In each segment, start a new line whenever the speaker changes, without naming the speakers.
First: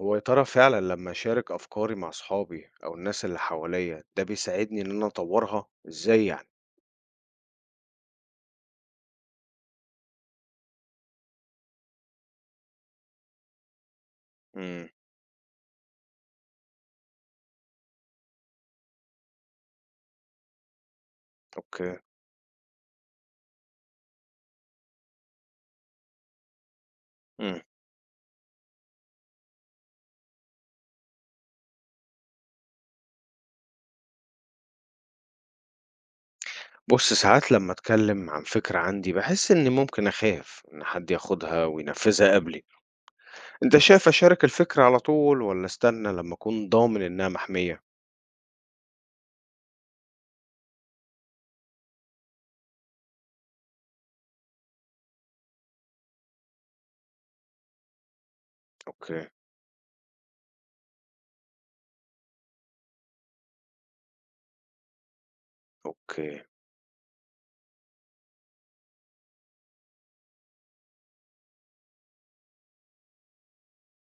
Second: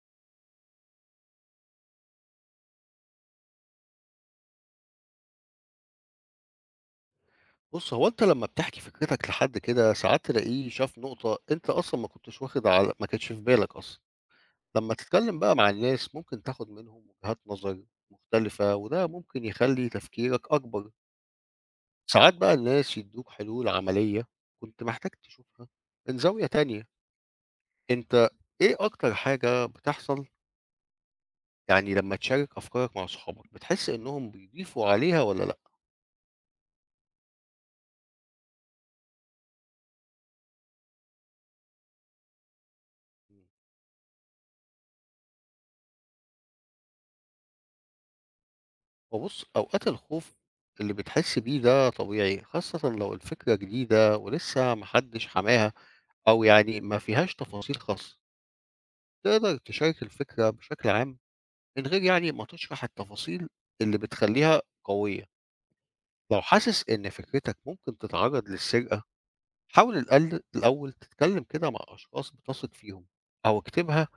هو يا ترى فعلا لما أشارك أفكاري مع أصحابي أو الناس اللي حواليا ده بيساعدني إن أنا أطورها إزاي يعني؟
بُص، هو أنت لمّا بتحكي فكرتك لحد كده، ساعات تلاقيه شاف نقطة أنت أصلًا ما كنتش واخد على ما كانتش في بالك أصلًا.
امم
لمّا تتكلم بقى مع الناس، ممكن تاخد منهم وجهات نظر مختلفة، وده ممكن يخلي تفكيرك أكبر.
أوكي.
ساعات بقى الناس يدوك حلول عملية كنت محتاج تشوفها من زاوية تانية.
امم
أنت إيه أكتر حاجة بتحصل يعني لمّا تشارك أفكارك مع صحابك، بتحس إنهم بيضيفوا عليها والّا لأ؟
بص، ساعات لما أتكلم عن فكرة عندي بحس إني ممكن أخاف إن حد ياخدها وينفذها قبلي، أنت شايف أشارك الفكرة على طول ولا أستنى لما أكون ضامن إنها محمية؟
هو بُص، أوقات الخوف اللي بتحس بيه ده طبيعي، خاصةً لو الفكرة جديدة ولسه ما حدش حماها أو يعني ما فيهاش تفاصيل خاصة.
أوكي.
تقدر تشارك الفكرة بشكل عام من غير يعني ما تشرح التفاصيل اللي بتخلّيها قوية. لو
أوكي.
حاسس إن فكرتك ممكن تتعرض للسرقة، حاول الأول تتكلم كده مع أشخاص بتثق فيهم أو اكتبها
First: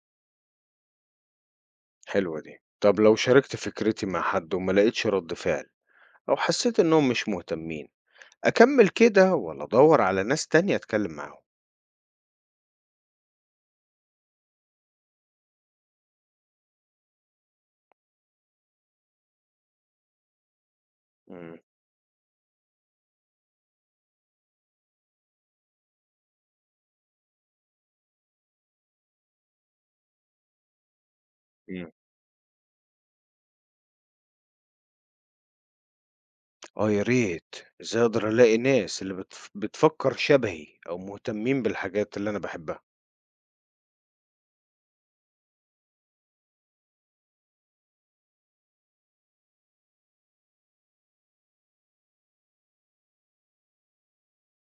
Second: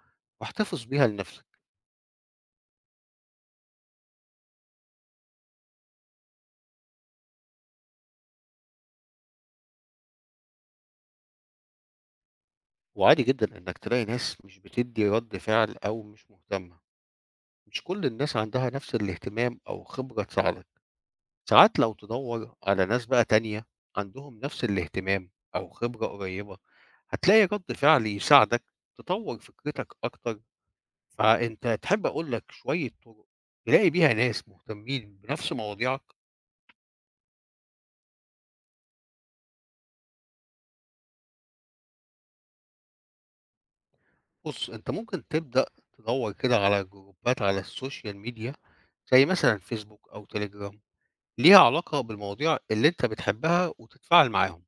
واحتفظ بيها لنفسك،
حلوة دي، طب لو شاركت فكرتي مع حد وما لقيتش رد فعل أو حسيت إنهم مش مهتمين، أكمل كده ولا أدور على ناس تانية أتكلم معاهم؟
وعادي جدًا إنك تلاقي ناس مش بتدّي رَد فعل أو مش مهتمة. مش كل الناس عندها نفس الاهتمام أو خبرة تساعدك.
مم.
ساعات لو تدور على ناس بقى تانية عندهم نفس الاهتمام أو خبرة قريبة هتلاقي رد فعل يساعدك تطور فكرتك أكتر. فأنت
إمم.
تحب أقول لك شوية طرق تلاقي بيها ناس مهتمين بنفس مواضيعك؟
آه يا ريت، إزاي أقدر ألاقي ناس اللي بتفكّر شبهي أو مهتمين بالحاجات اللي أنا باحبها.
بص أنت ممكن تبدأ تدور كده على جروبات على السوشيال ميديا زي مثلا فيسبوك أو تليجرام ليها علاقة بالمواضيع اللي أنت بتحبها وتتفاعل معاهم.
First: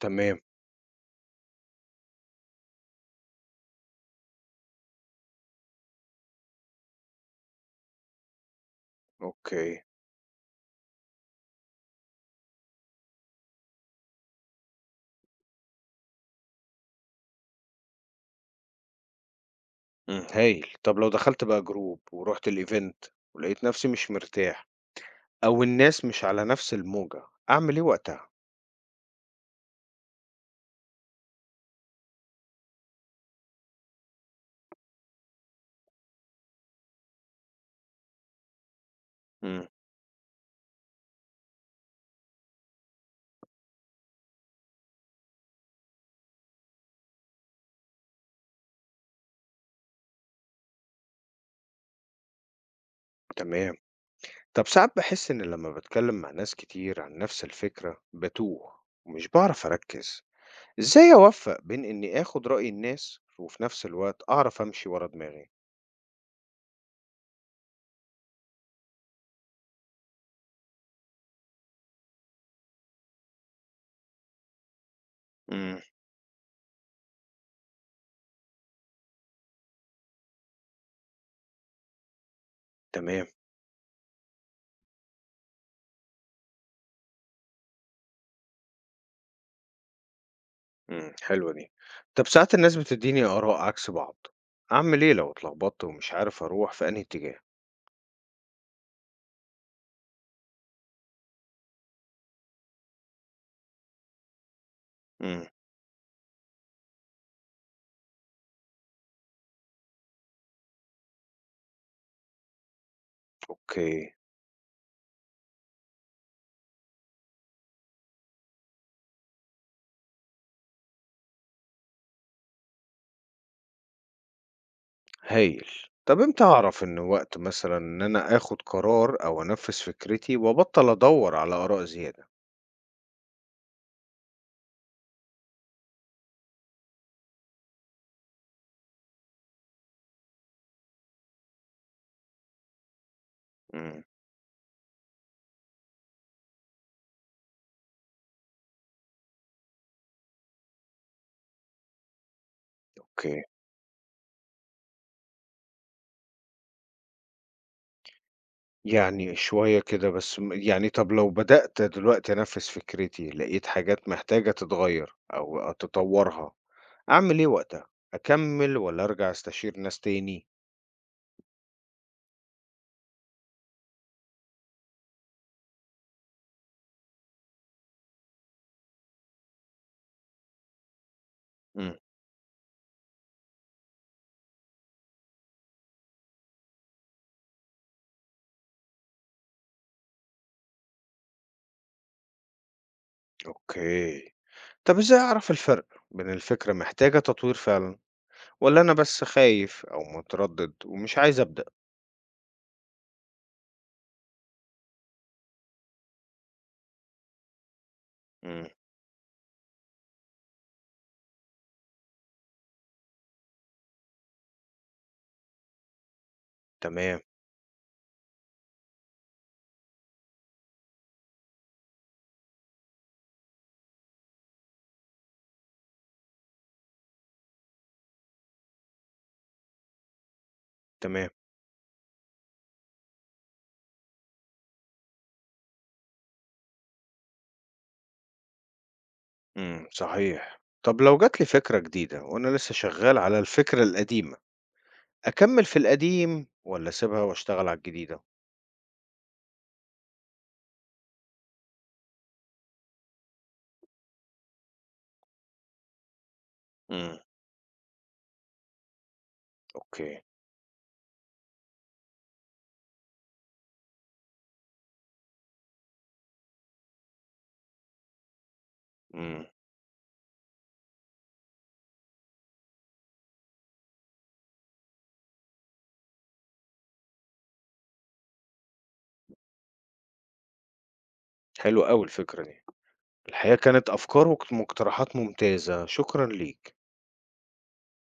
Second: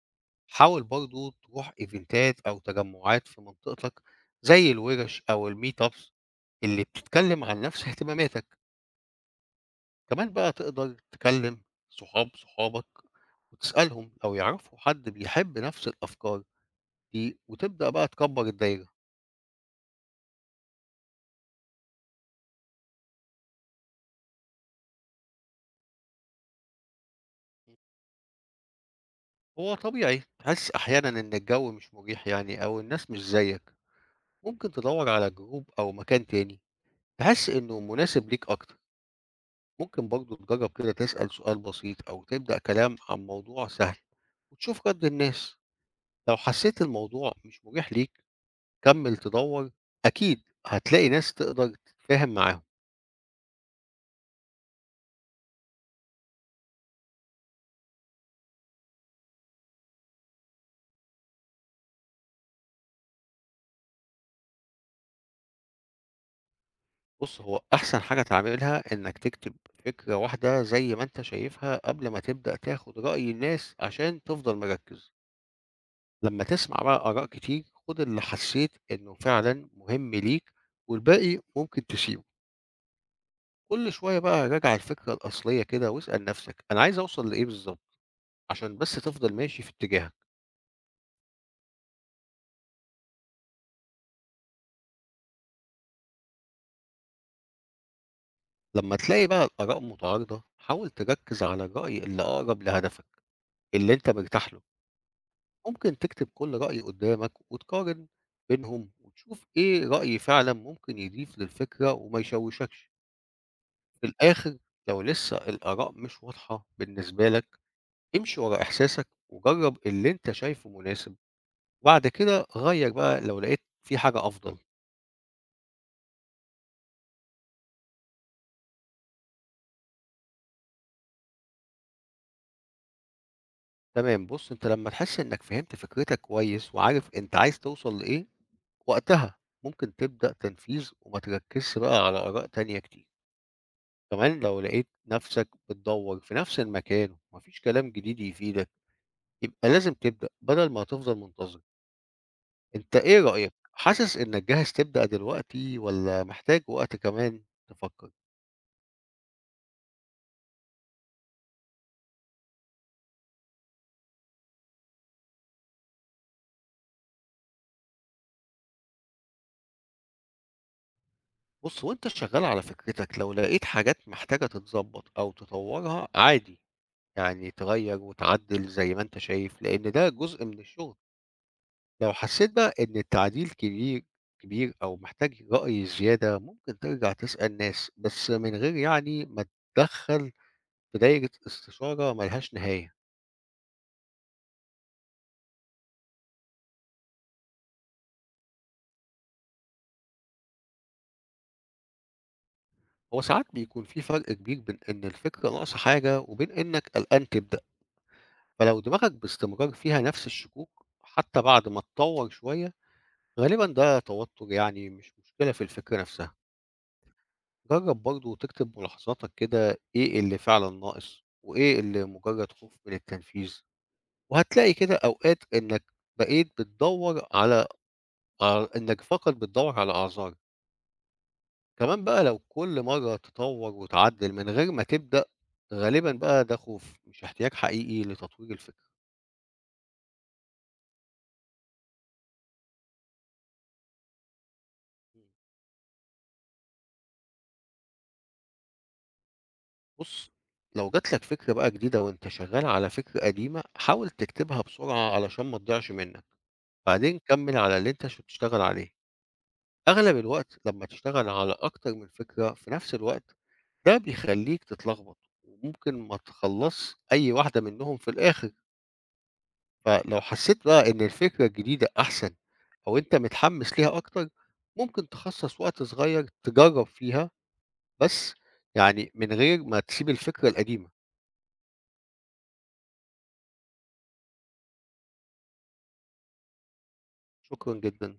تمام.
حاول برضه تروح ايفنتات او تجمعات في منطقتك زي الورش او الميت ابس اللي بتتكلم عن نفس اهتماماتك.
أوكي.
كمان بقى تقدر تكلم صحاب صحابك وتسألهم لو يعرفوا حد بيحب نفس الافكار دي وتبدأ بقى تكبر الدايرة.
إمم، هايل. طب لو دخلت بقى group ورُحت الevent ولقيت نفسي مش مرتاح أو الناس مش على نفس الموجة، أعمل إيه وقتها؟
هو طبيعي تحس احيانا ان الجو مش مريح يعني او الناس مش زيك. ممكن تدور على جروب او مكان تاني تحس انه مناسب ليك اكتر.
إمم.
ممكن برضه تجرب كده تسأل سؤال بسيط أو تبدأ كلام عن موضوع سهل وتشوف رد الناس. لو حسيت الموضوع مش مريح ليك كمل تدور، أكيد هتلاقي ناس تقدر تتفاهم معاهم.
تمام. طب ساعات باحس إن لمّا باتكلم مع ناس كتير عن نفس الفكرة باتوه ومش باعرف أركّز. إزاي أوفّق بين إني آخُد رأي الناس وفي نفس الوقت أعرف أمشي ورا دماغي؟
بص هو أحسن حاجة تعملها إنك تكتب فكرة واحدة زي ما أنت شايفها قبل ما تبدأ تاخد رأي الناس عشان تفضل مركز.
إمم.
لما تسمع بقى آراء كتير خد اللي حسيت إنه فعلا مهم ليك والباقي ممكن تسيبه.
تمام.
كل شوية بقى راجع الفكرة الأصلية كده واسأل نفسك أنا عايز أوصل لإيه بالظبط عشان بس تفضل ماشي في اتجاهك.
إمم، حلوة دي. طب ساعات الناس بتدّيني آراء عكس بعض، أعمل إيه لو اتلخبطت ومش عارف أروح في أنهي اتجاه؟
لما تلاقي بقى الآراء متعارضة حاول تركز على الرأي اللي أقرب لهدفك اللي أنت مرتاح له.
إمم.
ممكن تكتب كل رأي قدامك وتقارن بينهم وتشوف إيه رأي فعلا ممكن يضيف للفكرة وما يشوشكش. في
أوكي.
الآخر لو لسه الآراء مش واضحة بالنسبة لك امشي ورا إحساسك وجرب اللي أنت شايفه مناسب، وبعد كده غير بقى لو لقيت في حاجة أفضل.
هايل. طب إمتى أعرف إن وقت مثلًا إن أنا آخد قرار أو أنفّذ فكرتي وأبطّل أدوّر على آراء زيادة؟
تمام بُص، أنت لمّا تحس إنك فهمت فكرتك كويس وعارف أنت عايز توصل لإيه، وقتها ممكن تبدأ تنفيذ وما تركّزش بقى على آراء تانية كتير.
إمم.
كمان لو لقيت نَفْسك بتدوّر في نَفْس المكان وما فيش كلام جديد يفيدك، يبقى لازم تبدأ بدل ما هتفضل منتظر. أنت إيه
أوكي.
رأيك، حاسس إنك جاهز تبدأ دلوقتي والّا محتاج وقت كمان تفكّر؟
يعني شوية كده بس م يعني طب لو بدأت دلوقتي أنفّذ فكرتي، لقيت حاجات محتاجة تتغيّر أو أتطوّرها، أعمل إيه وقتها؟ أكمّل والّا أرجع أستشير ناس تاني؟
بُص، وأنت شغّال على فكرتك لو لقيت حاجات محتاجة تتضبّط أو تطوّرها عادي. يعني تغيّر وتعدّل زي ما أنت شايف، لإن ده جزء من الشغل.
إمم.
لو حسّيت بقى إن التعديل كبير أو محتاج رأي زيادة، ممكن ترجع تسأل ناس، بس من غير يعني ما تتدخّل في دايرة استشارة ما لهاش نهاية.
أوكي. طب إزاي أعرف الفرق بين الفكرة محتاجة تطوير فعلا ولا أنا بس خايف أو متردد ومش عايز أبدأ؟
هو ساعات بيكون في فرق كبير بين إن الفكرة ناقصة حاجة وبين إنّك قلقان تبدأ،
مم.
فلو دماغك باستمرار فيها نفس الشكوك حتّى بعد ما تطوّر شوية، غالبًا ده توتُّر يعني مش مشكلة في الفكرة نفسها.
تمام.
جرّب برضه تكتب ملاحظاتك كده إيه اللي فعلًا ناقص، وإيه اللي مجرّد خوف من التنفيذ، وهتلاقي كده أوقات إنّك بقيت بتدوّر على إنّك فقط بتدوّر على أعذار.
تمام.
كمان بقى لو كل مرّة تطوّر وتعدّل من غير ما تبدأ، غالبًا بقى ده خوف مش احتياج حقيقي لتطوير الفكرة.
مم. صحيح، طب لو جات لي فكرة جديدة وأنا لسه شغال على الفكرة القديمة أكمل في القديم ولا أسيبها وأشتغل على الجديدة؟
بُص، لو جات لك فكرة بقى جديدة وأنت شغّال على فكرة قديمة، حاول تكتبها بسرعة علشان ما تضيعش منّك،
مم.
بعدين كمّل على اللي أنت بتشتغل عليه. أغلب
أوكي.
الوقت لمّا تشتغل على أكتر من فكرة في نفس الوقت، ده بيخلّيك تتلخبط، وممكن ما تخلّصش أي واحدة منهم في الآخر.
مم.
فلو حسّيت بقى إن الفكرة الجديدة أحسن أو أنت متحمّس ليها أكتر، ممكن تخصّص وقت صغير تجرّب فيها بس يعني من غير ما تسيب الفكرة القديمة.
حلو أوي الفكرة دي، الحقيقة كانت أفكار ومقترحات ممتازة، شكرا ليك.
شكرًا جدًا.